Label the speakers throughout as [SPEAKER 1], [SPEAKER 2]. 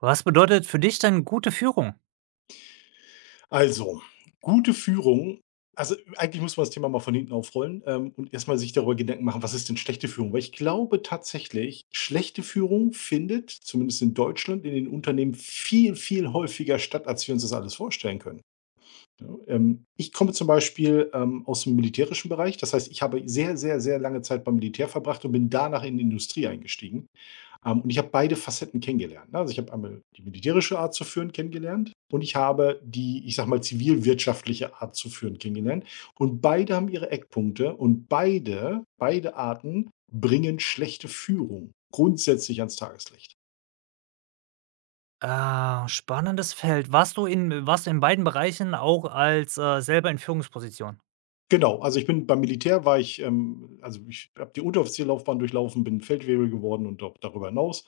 [SPEAKER 1] Was bedeutet für dich denn gute Führung?
[SPEAKER 2] Also, gute Führung eigentlich muss man das Thema mal von hinten aufrollen, und erst mal sich darüber Gedanken machen, was ist denn schlechte Führung? Weil ich glaube tatsächlich, schlechte Führung findet, zumindest in Deutschland, in den Unternehmen viel, viel häufiger statt, als wir uns das alles vorstellen können. Ja, ich komme zum Beispiel, aus dem militärischen Bereich. Das heißt, ich habe sehr, sehr, sehr lange Zeit beim Militär verbracht und bin danach in die Industrie eingestiegen. Und ich habe beide Facetten kennengelernt, ne? Also, ich habe einmal die militärische Art zu führen kennengelernt und ich habe die, ich sage mal, zivilwirtschaftliche Art zu führen kennengelernt. Und beide haben ihre Eckpunkte und beide Arten bringen schlechte Führung grundsätzlich ans Tageslicht.
[SPEAKER 1] Ah, spannendes Feld. Warst du in beiden Bereichen auch als, selber in Führungsposition?
[SPEAKER 2] Genau, also ich bin beim Militär war ich also ich habe die Unteroffizierlaufbahn durchlaufen, bin Feldwebel geworden und auch darüber hinaus.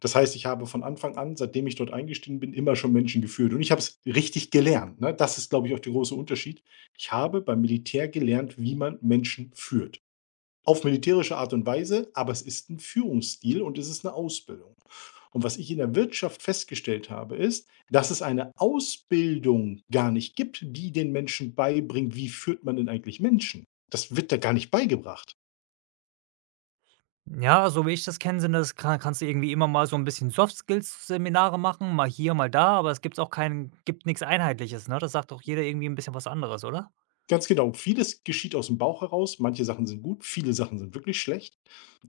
[SPEAKER 2] Das heißt, ich habe von Anfang an, seitdem ich dort eingestiegen bin, immer schon Menschen geführt und ich habe es richtig gelernt, ne? Das ist, glaube ich, auch der große Unterschied. Ich habe beim Militär gelernt, wie man Menschen führt. Auf militärische Art und Weise, aber es ist ein Führungsstil und es ist eine Ausbildung. Und was ich in der Wirtschaft festgestellt habe, ist, dass es eine Ausbildung gar nicht gibt, die den Menschen beibringt, wie führt man denn eigentlich Menschen? Das wird da gar nicht beigebracht.
[SPEAKER 1] Ja, so wie ich das kenne, sind das kann kannst du irgendwie immer mal so ein bisschen Soft Skills Seminare machen, mal hier, mal da, aber es gibt auch kein gibt nichts Einheitliches, ne? Das sagt doch jeder irgendwie ein bisschen was anderes, oder?
[SPEAKER 2] Ganz genau. Vieles geschieht aus dem Bauch heraus. Manche Sachen sind gut, viele Sachen sind wirklich schlecht.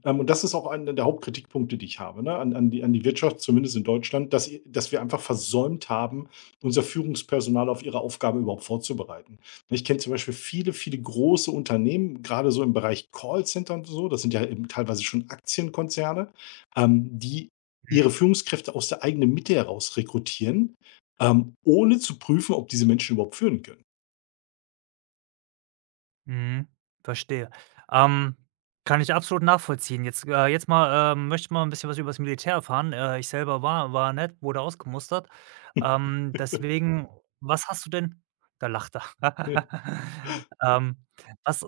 [SPEAKER 2] Und das ist auch einer der Hauptkritikpunkte, die ich habe, ne, an die Wirtschaft, zumindest in Deutschland, dass i dass wir einfach versäumt haben, unser Führungspersonal auf ihre Aufgabe überhaupt vorzubereiten. Ich kenne zum Beispiel viele, viele große Unternehmen, gerade so im Bereich Callcenter und so, das sind ja eben teilweise schon Aktienkonzerne, die ihre Führungskräfte aus der eigenen Mitte heraus rekrutieren, ohne zu prüfen, ob diese Menschen überhaupt führen können.
[SPEAKER 1] Mhm, verstehe. Ähm, Kann ich absolut nachvollziehen. Jetzt möchte ich mal ein bisschen was über das Militär erfahren. Ich selber war nett, wurde ausgemustert. Deswegen, was hast du denn da lacht er. Ähm, was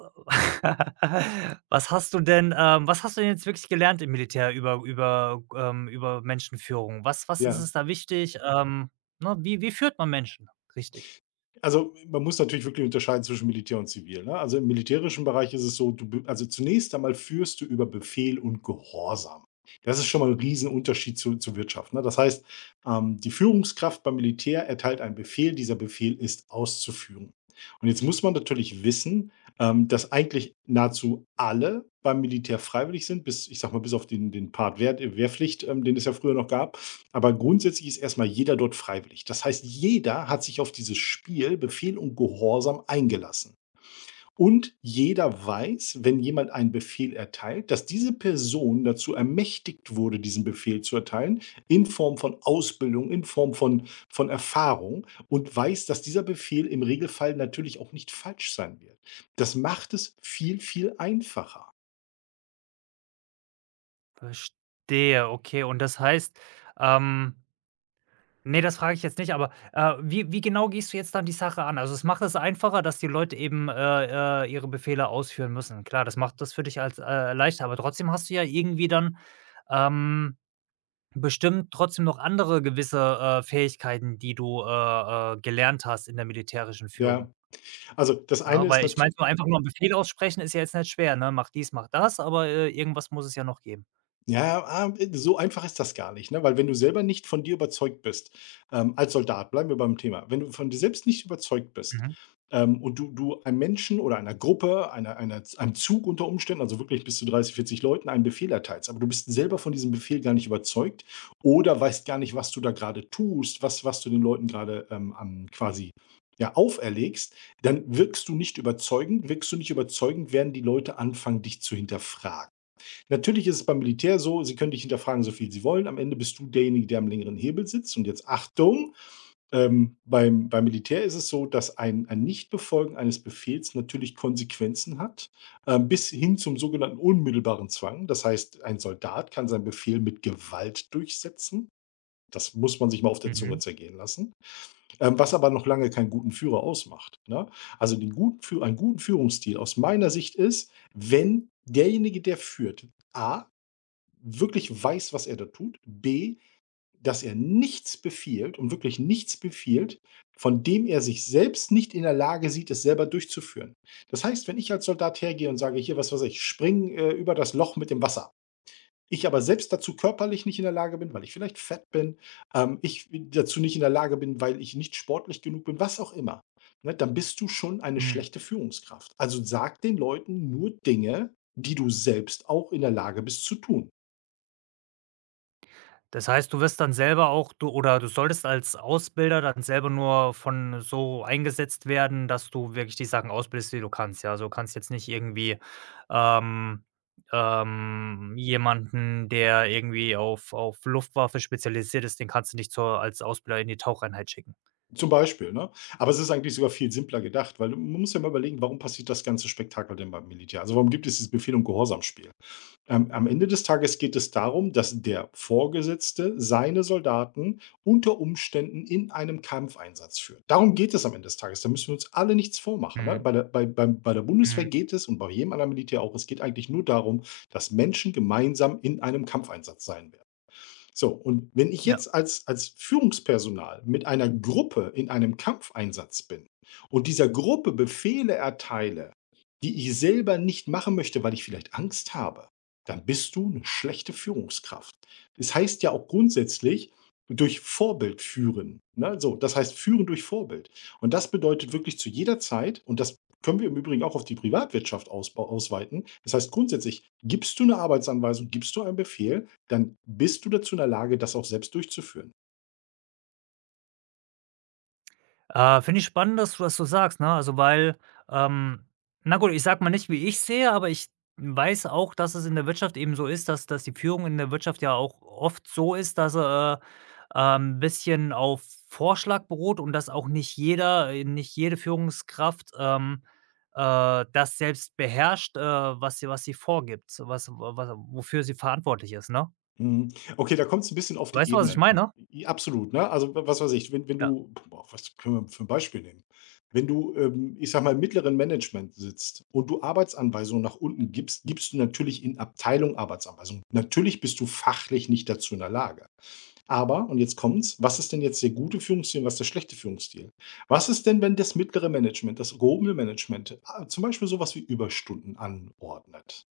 [SPEAKER 1] was hast du denn jetzt wirklich gelernt im Militär über Menschenführung? Was ist
[SPEAKER 2] Ja,
[SPEAKER 1] es da wichtig? Ne, wie führt man Menschen richtig?
[SPEAKER 2] also man muss natürlich wirklich unterscheiden zwischen Militär und Zivil. Ne? Also im militärischen Bereich ist es so, du, also zunächst einmal führst du über Befehl und Gehorsam. Das ist schon mal ein Riesenunterschied zur Wirtschaft. Ne? Das heißt, die Führungskraft beim Militär erteilt einen Befehl, dieser Befehl ist auszuführen. Und jetzt muss man natürlich wissen, dass eigentlich nahezu alle beim Militär freiwillig sind, bis, ich sag mal, bis auf den Part Wehr, Wehrpflicht, den es ja früher noch gab. Aber grundsätzlich ist erstmal jeder dort freiwillig. Das heißt, jeder hat sich auf dieses Spiel Befehl und Gehorsam eingelassen. Und jeder weiß, wenn jemand einen Befehl erteilt, dass diese Person dazu ermächtigt wurde, diesen Befehl zu erteilen, in Form von Ausbildung, in Form von Erfahrung und weiß, dass dieser Befehl im Regelfall natürlich auch nicht falsch sein wird. Das macht es viel, viel einfacher.
[SPEAKER 1] Verstehe, okay. Und das heißt, ähm ne, das frage ich jetzt nicht, aber, wie wie genau gehst du jetzt dann die Sache an? Also, es macht es einfacher, dass die Leute eben, ihre Befehle ausführen müssen. Klar, das macht das für dich als leichter, aber trotzdem hast du ja irgendwie dann, ähm, bestimmt trotzdem noch andere gewisse, Fähigkeiten, die du, gelernt hast in der militärischen Führung,
[SPEAKER 2] Ja, also das
[SPEAKER 1] ne?
[SPEAKER 2] eine ist
[SPEAKER 1] Weil ich meine,
[SPEAKER 2] natürlich.
[SPEAKER 1] so einfach nur 'n Befehl aussprechen ist ja jetzt nicht schwer, ne? Mach dies, mach das, aber, irgendwas muss es ja noch geben.
[SPEAKER 2] Ja, so einfach ist das gar nicht, ne? Weil wenn du selber nicht von dir überzeugt bist, als Soldat, bleiben wir beim Thema, wenn du von dir selbst nicht überzeugt bist,
[SPEAKER 1] Mhm.
[SPEAKER 2] und du einem Menschen oder einer Gruppe, einer einer einem Zug unter Umständen, also wirklich bis zu 30, 40 Leuten einen Befehl erteilst, aber du bist selber von diesem Befehl gar nicht überzeugt oder weißt gar nicht, was du da gerade tust, was du den Leuten gerade an quasi, ja, auferlegst, dann wirkst du nicht überzeugend. Wirkst du nicht überzeugend, werden die Leute anfangen, dich zu hinterfragen. Natürlich ist es beim Militär so, sie können dich hinterfragen, so viel sie wollen. Am Ende bist du derjenige, der am längeren Hebel sitzt. Und jetzt Achtung, beim Militär ist es so, dass ein Nichtbefolgen eines Befehls natürlich Konsequenzen hat, bis hin zum sogenannten unmittelbaren Zwang. Das heißt, ein Soldat kann seinen Befehl mit Gewalt durchsetzen. Das muss man sich mal auf der Zunge
[SPEAKER 1] Mhm.
[SPEAKER 2] zergehen lassen. Was aber noch lange keinen guten Führer ausmacht. Ne? Also den guten, einen guten Führungsstil aus meiner Sicht ist, wenn derjenige, der führt, A, wirklich weiß, was er da tut. B, dass er nichts befiehlt und wirklich nichts befiehlt, von dem er sich selbst nicht in der Lage sieht, es selber durchzuführen. Das heißt, wenn ich als Soldat hergehe und sage, hier, was weiß ich, spring über das Loch mit dem Wasser. Ich aber selbst dazu körperlich nicht in der Lage bin, weil ich vielleicht fett bin, ich dazu nicht in der Lage bin, weil ich nicht sportlich genug bin, was auch immer. Ne, dann bist du schon eine
[SPEAKER 1] Mhm.
[SPEAKER 2] schlechte Führungskraft. Also sag den Leuten nur Dinge, die du selbst auch in der Lage bist zu tun.
[SPEAKER 1] Das heißt, du wirst dann selber auch du oder du solltest als Ausbilder dann selber nur von so eingesetzt werden, dass du wirklich die Sachen ausbildest, die du kannst, ja? Also, du kannst jetzt nicht irgendwie, ähm jemanden, der irgendwie auf Luftwaffe spezialisiert ist, den kannst du nicht zur als Ausbilder in die Taucheinheit schicken.
[SPEAKER 2] Zum Beispiel, ne? Aber es ist eigentlich sogar viel simpler gedacht, weil man muss ja mal überlegen, warum passiert das ganze Spektakel denn beim Militär? Also warum gibt es dieses Befehl- und Gehorsamspiel? Am Ende des Tages geht es darum, dass der Vorgesetzte seine Soldaten unter Umständen in einem Kampfeinsatz führt. Darum geht es am Ende des Tages. Da müssen wir uns alle nichts vormachen. Ne?
[SPEAKER 1] Mhm,
[SPEAKER 2] Bei der Bundeswehr
[SPEAKER 1] mhm,
[SPEAKER 2] geht es und bei jedem anderen Militär auch, es geht eigentlich nur darum, dass Menschen gemeinsam in einem Kampfeinsatz sein werden. So, und wenn ich
[SPEAKER 1] ja.
[SPEAKER 2] jetzt als Führungspersonal mit einer Gruppe in einem Kampfeinsatz bin und dieser Gruppe Befehle erteile, die ich selber nicht machen möchte, weil ich vielleicht Angst habe, dann bist du eine schlechte Führungskraft. Das heißt ja auch grundsätzlich durch Vorbild führen. Ne? So, das heißt führen durch Vorbild. Und das bedeutet wirklich zu jeder Zeit, und das können wir im Übrigen auch auf die Privatwirtschaft ausweiten. Das heißt grundsätzlich, gibst du eine Arbeitsanweisung, gibst du einen Befehl, dann bist du dazu in der Lage, das auch selbst durchzuführen.
[SPEAKER 1] Finde ich spannend, dass du das so sagst, ne? Also, weil, ähm na gut, ich sage mal nicht, wie ich sehe, aber ich weiß auch, dass es in der Wirtschaft eben so ist, dass die Führung in der Wirtschaft ja auch oft so ist, dass, er bisschen auf Vorschlag beruht und dass auch nicht jeder nicht jede Führungskraft, das selbst beherrscht, was sie vorgibt, was was wofür sie verantwortlich ist, ne?
[SPEAKER 2] Mhm. Okay, da kommt es ein bisschen auf die
[SPEAKER 1] Weißt du, was ich
[SPEAKER 2] Ebenen an.
[SPEAKER 1] meine?
[SPEAKER 2] I Absolut, ne? Also, was weiß ich, wenn wenn
[SPEAKER 1] Ja.
[SPEAKER 2] du boah, was können wir für ein Beispiel nehmen? Wenn du, ich sage mal, im mittleren Management sitzt und du Arbeitsanweisungen nach unten gibst, gibst du natürlich in Abteilung Arbeitsanweisungen. Natürlich bist du fachlich nicht dazu in der Lage. Aber, und jetzt kommt's, was ist denn jetzt der gute Führungsstil und was ist der schlechte Führungsstil? Was ist denn, wenn das mittlere Management, das gehobene Management, a zum Beispiel sowas wie Überstunden anordnet,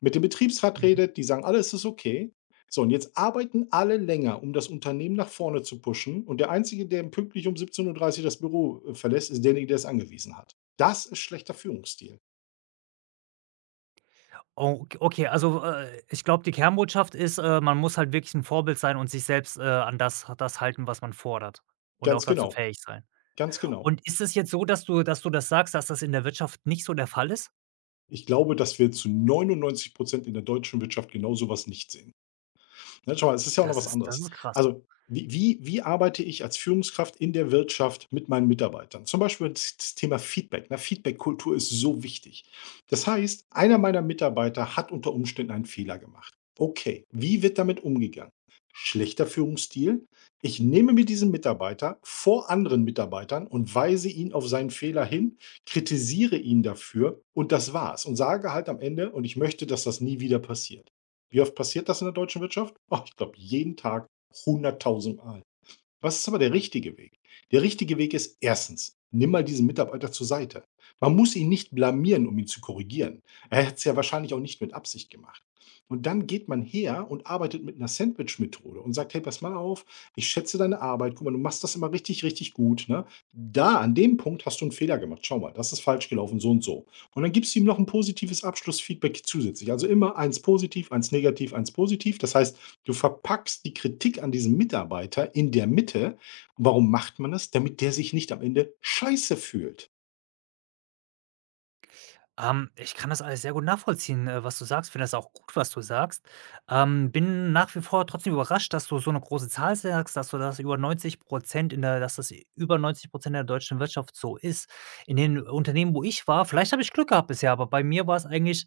[SPEAKER 2] mit dem Betriebsrat
[SPEAKER 1] Mhm.
[SPEAKER 2] redet, die sagen, alles ist okay. So, und jetzt arbeiten alle länger, um das Unternehmen nach vorne zu pushen. Und der Einzige, der pünktlich um 17:30 Uhr das Büro verlässt, ist derjenige, der es angewiesen hat. Das ist schlechter Führungsstil.
[SPEAKER 1] Ok okay, also, ich glaube, die Kernbotschaft ist, man muss halt wirklich ein Vorbild sein und sich selbst, an das halten, was man fordert und auch
[SPEAKER 2] Ganz
[SPEAKER 1] dazu
[SPEAKER 2] genau.
[SPEAKER 1] fähig sein.
[SPEAKER 2] Ganz genau.
[SPEAKER 1] Und ist es jetzt so, dass du das sagst, dass das in der Wirtschaft nicht so der Fall ist?
[SPEAKER 2] Ich glaube, dass wir zu 99% in der deutschen Wirtschaft genau sowas nicht sehen. Ne, schau mal, es ist ja auch noch
[SPEAKER 1] Das
[SPEAKER 2] was
[SPEAKER 1] ist das
[SPEAKER 2] anderes.
[SPEAKER 1] ist krass.
[SPEAKER 2] Also, wie arbeite ich als Führungskraft in der Wirtschaft mit meinen Mitarbeitern? Zum Beispiel das Thema Feedback, ne? Feedbackkultur ist so wichtig. Das heißt, einer meiner Mitarbeiter hat unter Umständen einen Fehler gemacht. Okay, wie wird damit umgegangen? Schlechter Führungsstil: Ich nehme mir diesen Mitarbeiter vor anderen Mitarbeitern und weise ihn auf seinen Fehler hin, kritisiere ihn dafür und das war's. Und sage halt am Ende: „Und ich möchte, dass das nie wieder passiert." Wie oft passiert das in der deutschen Wirtschaft? Oh, ich glaube, jeden Tag 100.000 Mal. Was ist aber der richtige Weg? Der richtige Weg ist erstens: Nimm mal diesen Mitarbeiter zur Seite. Man muss ihn nicht blamieren, um ihn zu korrigieren. Er hat es ja wahrscheinlich auch nicht mit Absicht gemacht. Und dann geht man her und arbeitet mit einer Sandwich-Methode und sagt: Hey, pass mal auf, ich schätze deine Arbeit, guck mal, du machst das immer richtig, richtig gut. Ne? Da, an dem Punkt hast du einen Fehler gemacht. Schau mal, das ist falsch gelaufen, so und so. Und dann gibst du ihm noch ein positives Abschlussfeedback zusätzlich. Also immer eins positiv, eins negativ, eins positiv. Das heißt, du verpackst die Kritik an diesem Mitarbeiter in der Mitte. Warum macht man das? Damit der sich nicht am Ende scheiße fühlt.
[SPEAKER 1] Ich kann das alles sehr gut nachvollziehen, was du sagst, finde das auch gut, was du sagst. Bin nach wie vor trotzdem überrascht, dass du so eine große Zahl sagst, dass das über 90% der deutschen Wirtschaft so ist. In den Unternehmen, wo ich war, vielleicht habe ich Glück gehabt bisher, aber bei mir war es eigentlich,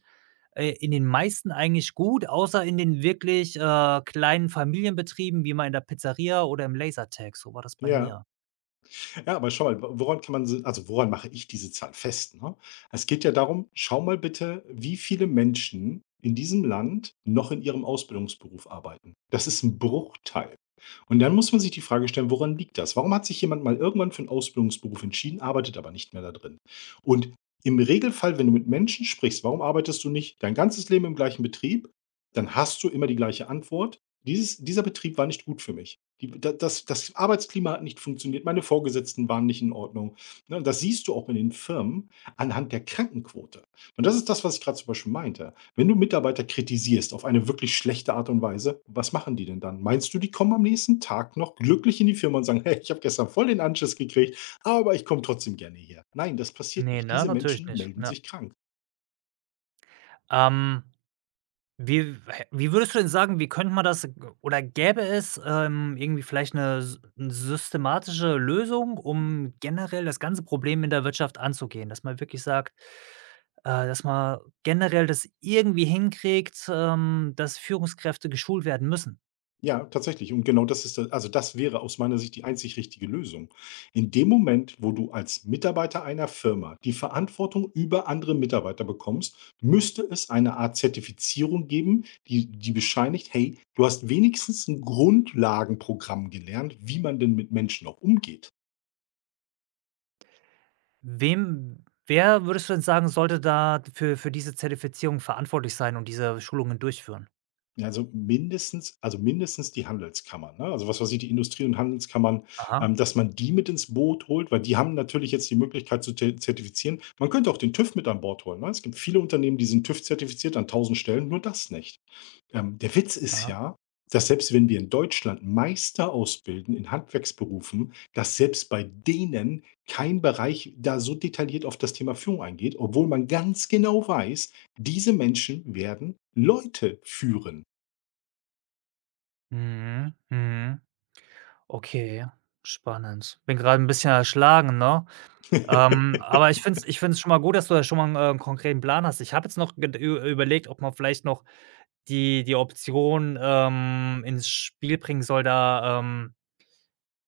[SPEAKER 1] in den meisten eigentlich gut, außer in den wirklich, kleinen Familienbetrieben, wie mal in der Pizzeria oder im Lasertag. So war das bei
[SPEAKER 2] Ja.
[SPEAKER 1] mir.
[SPEAKER 2] Ja, aber schau mal, woran kann man si also, woran mache ich diese Zahl fest, ne? Es geht ja darum, schau mal bitte, wie viele Menschen in diesem Land noch in ihrem Ausbildungsberuf arbeiten. Das ist ein Bruchteil. Und dann muss man sich die Frage stellen, woran liegt das? Warum hat sich jemand mal irgendwann für einen Ausbildungsberuf entschieden, arbeitet aber nicht mehr da drin? Und im Regelfall, wenn du mit Menschen sprichst, warum arbeitest du nicht dein ganzes Leben im gleichen Betrieb? Dann hast du immer die gleiche Antwort: „Dieses dieser Betrieb war nicht gut für mich, die da das das Arbeitsklima hat nicht funktioniert, meine Vorgesetzten waren nicht in Ordnung, ne?" Und das siehst du auch in den Firmen anhand der Krankenquote. Und das ist das, was ich gerade zum Beispiel meinte. Wenn du Mitarbeiter kritisierst auf eine wirklich schlechte Art und Weise, was machen die denn dann? Meinst du, die kommen am nächsten Tag noch glücklich in die Firma und sagen: „Hey, ich habe gestern voll den Anschiss gekriegt, aber ich komme trotzdem gerne hier"? Nein, das passiert
[SPEAKER 1] Ne,
[SPEAKER 2] nicht.
[SPEAKER 1] ne,
[SPEAKER 2] Diese
[SPEAKER 1] natürlich
[SPEAKER 2] Menschen
[SPEAKER 1] nicht,
[SPEAKER 2] melden
[SPEAKER 1] ne.
[SPEAKER 2] sich krank.
[SPEAKER 1] Ähm Wie wie würdest du denn sagen, wie könnte man das oder gäbe es, irgendwie vielleicht eine systematische Lösung, um generell das ganze Problem in der Wirtschaft anzugehen? Dass man wirklich sagt, dass man generell das irgendwie hinkriegt, dass Führungskräfte geschult werden müssen.
[SPEAKER 2] Ja, tatsächlich. Und genau das ist, also das wäre aus meiner Sicht die einzig richtige Lösung. In dem Moment, wo du als Mitarbeiter einer Firma die Verantwortung über andere Mitarbeiter bekommst, müsste es eine Art Zertifizierung geben, die bescheinigt, hey, du hast wenigstens ein Grundlagenprogramm gelernt, wie man denn mit Menschen auch umgeht.
[SPEAKER 1] Wem Wer würdest du denn sagen, sollte da für diese Zertifizierung verantwortlich sein und diese Schulungen durchführen?
[SPEAKER 2] Ja, also mindestens die Handelskammern, ne? Also, was weiß ich, die Industrie und Handelskammern,
[SPEAKER 1] Aha,
[SPEAKER 2] dass man die mit ins Boot holt, weil die haben natürlich jetzt die Möglichkeit zu te zertifizieren. Man könnte auch den TÜV mit an Bord holen, ne? Es gibt viele Unternehmen, die sind TÜV-zertifiziert an tausend Stellen, nur das nicht. Der Witz ist
[SPEAKER 1] aha.
[SPEAKER 2] ja, dass selbst wenn wir in Deutschland Meister ausbilden in Handwerksberufen, dass selbst bei denen kein Bereich da so detailliert auf das Thema Führung eingeht, obwohl man ganz genau weiß, diese Menschen werden Leute führen.
[SPEAKER 1] Mhm, mhm. Okay, spannend. Bin gerade ein bisschen erschlagen, ne? Aber ich finde es schon mal gut, dass du da schon mal einen 'n konkreten Plan hast. Ich habe jetzt noch ged ü überlegt, ob man vielleicht noch die Option, ins Spiel bringen soll, da,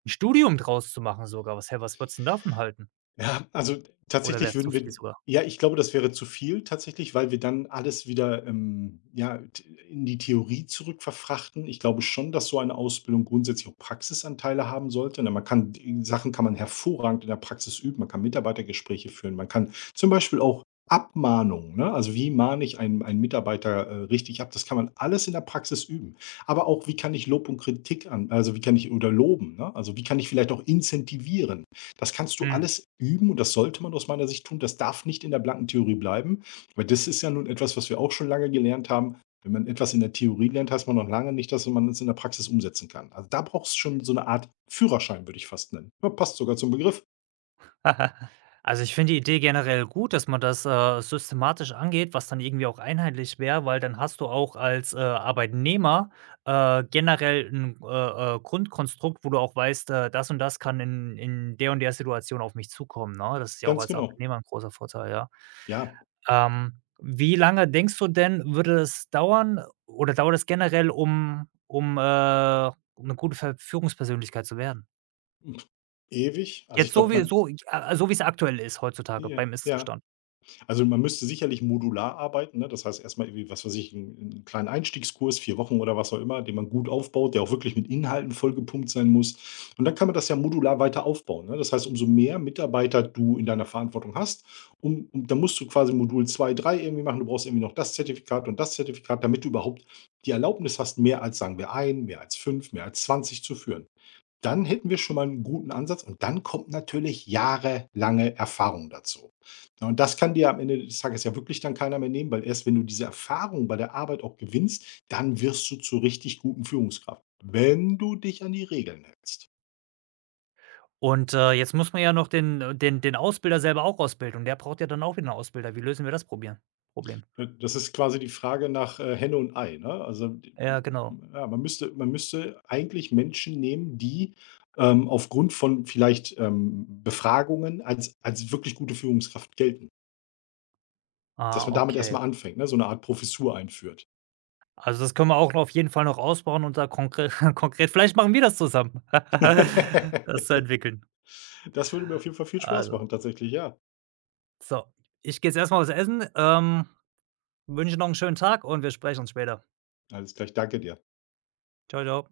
[SPEAKER 1] 'n Studium draus zu machen sogar. Was würdest 'n davon halten?
[SPEAKER 2] Ja, also
[SPEAKER 1] Oder
[SPEAKER 2] tatsächlich
[SPEAKER 1] wär's zu
[SPEAKER 2] würden
[SPEAKER 1] viel
[SPEAKER 2] wir,
[SPEAKER 1] sogar?
[SPEAKER 2] ja, ich glaube, das wäre zu viel tatsächlich, weil wir dann alles wieder, ja, t in die Theorie zurückverfrachten. Ich glaube schon, dass so eine Ausbildung grundsätzlich auch Praxisanteile haben sollte, ne? Man kann Sachen kann man hervorragend in der Praxis üben. Man kann Mitarbeitergespräche führen. Man kann zum Beispiel auch Abmahnungen, ne? Also, wie mahne ich einen Mitarbeiter, richtig ab? Das kann man alles in der Praxis üben. Aber auch, wie kann ich Lob und Kritik an, also, wie kann ich oder loben, ne? Also, wie kann ich vielleicht auch incentivieren? Das kannst du
[SPEAKER 1] Mhm.
[SPEAKER 2] alles üben und das sollte man aus meiner Sicht tun. Das darf nicht in der blanken Theorie bleiben, weil das ist ja nun etwas, was wir auch schon lange gelernt haben. Wenn man etwas in der Theorie lernt, heißt man noch lange nicht, dass man es in der Praxis umsetzen kann. Also da brauchst du schon so eine Art Führerschein, würde ich fast nennen. Ja, passt sogar zum Begriff.
[SPEAKER 1] Also, ich finde die Idee generell gut, dass man das, systematisch angeht, was dann irgendwie auch einheitlich wäre, weil dann hast du auch als, Arbeitnehmer, generell ein Grundkonstrukt, wo du auch weißt, das und das kann in der und der Situation auf mich zukommen, ne? Das ist ja auch
[SPEAKER 2] Ganz
[SPEAKER 1] als
[SPEAKER 2] genau.
[SPEAKER 1] Arbeitnehmer ein großer Vorteil, ja.
[SPEAKER 2] Ja,
[SPEAKER 1] Wie lange denkst du denn, würde es dauern oder dauert es generell, um um 'ne gute Ver Führungspersönlichkeit zu werden?
[SPEAKER 2] ewig. Also
[SPEAKER 1] Jetzt
[SPEAKER 2] ich glaube,
[SPEAKER 1] so wie
[SPEAKER 2] man.
[SPEAKER 1] so, so wie es aktuell ist heutzutage
[SPEAKER 2] Ja,
[SPEAKER 1] beim
[SPEAKER 2] ja.
[SPEAKER 1] Ist-Zustand.
[SPEAKER 2] Also, man müsste sicherlich modular arbeiten, ne? Das heißt, erstmal irgendwie, was weiß ich, einen 'n kleinen Einstiegskurs, 4 Wochen oder was auch immer, den man gut aufbaut, der auch wirklich mit Inhalten vollgepumpt sein muss. Und dann kann man das ja modular weiter aufbauen, ne? Das heißt, umso mehr Mitarbeiter du in deiner Verantwortung hast, um um dann musst du quasi Modul 2 3 irgendwie machen. Du brauchst irgendwie noch das Zertifikat und das Zertifikat, damit du überhaupt die Erlaubnis hast, mehr als, sagen wir, ein, mehr als 5, mehr als 20 zu führen. Dann hätten wir schon mal einen guten Ansatz und dann kommt natürlich jahrelange Erfahrung dazu. Ja, und das kann dir am Ende des Tages ja wirklich dann keiner mehr nehmen, weil erst wenn du diese Erfahrung bei der Arbeit auch gewinnst, dann wirst du zur richtig guten Führungskraft, wenn du dich an die Regeln hältst.
[SPEAKER 1] Und, jetzt muss man ja noch den den den Ausbilder selber auch ausbilden und der braucht ja dann auch wieder einen Ausbilder. Wie lösen wir das Probieren Problem?
[SPEAKER 2] Ja, das ist quasi die Frage nach, Henne und Ei, ne? Also, d
[SPEAKER 1] Ja, genau.
[SPEAKER 2] ja, man müsste eigentlich Menschen nehmen, die, aufgrund von vielleicht, Befragungen als wirklich gute Führungskraft gelten. Dass
[SPEAKER 1] Ah,
[SPEAKER 2] man damit erst
[SPEAKER 1] okay.
[SPEAKER 2] mal anfängt, ne, so eine Art Professur einführt.
[SPEAKER 1] Also, das können wir auch auf jeden Fall noch ausbauen und da konkret konkret vielleicht machen wir das zusammen, das zu entwickeln.
[SPEAKER 2] Das würde mir auf jeden Fall viel Spaß machen
[SPEAKER 1] Also,
[SPEAKER 2] tatsächlich, ja.
[SPEAKER 1] so, ich gehe jetzt erstmal mal was essen, wünsche noch einen schönen Tag und wir sprechen uns später.
[SPEAKER 2] Alles gleich, danke dir.
[SPEAKER 1] Ciao ciao.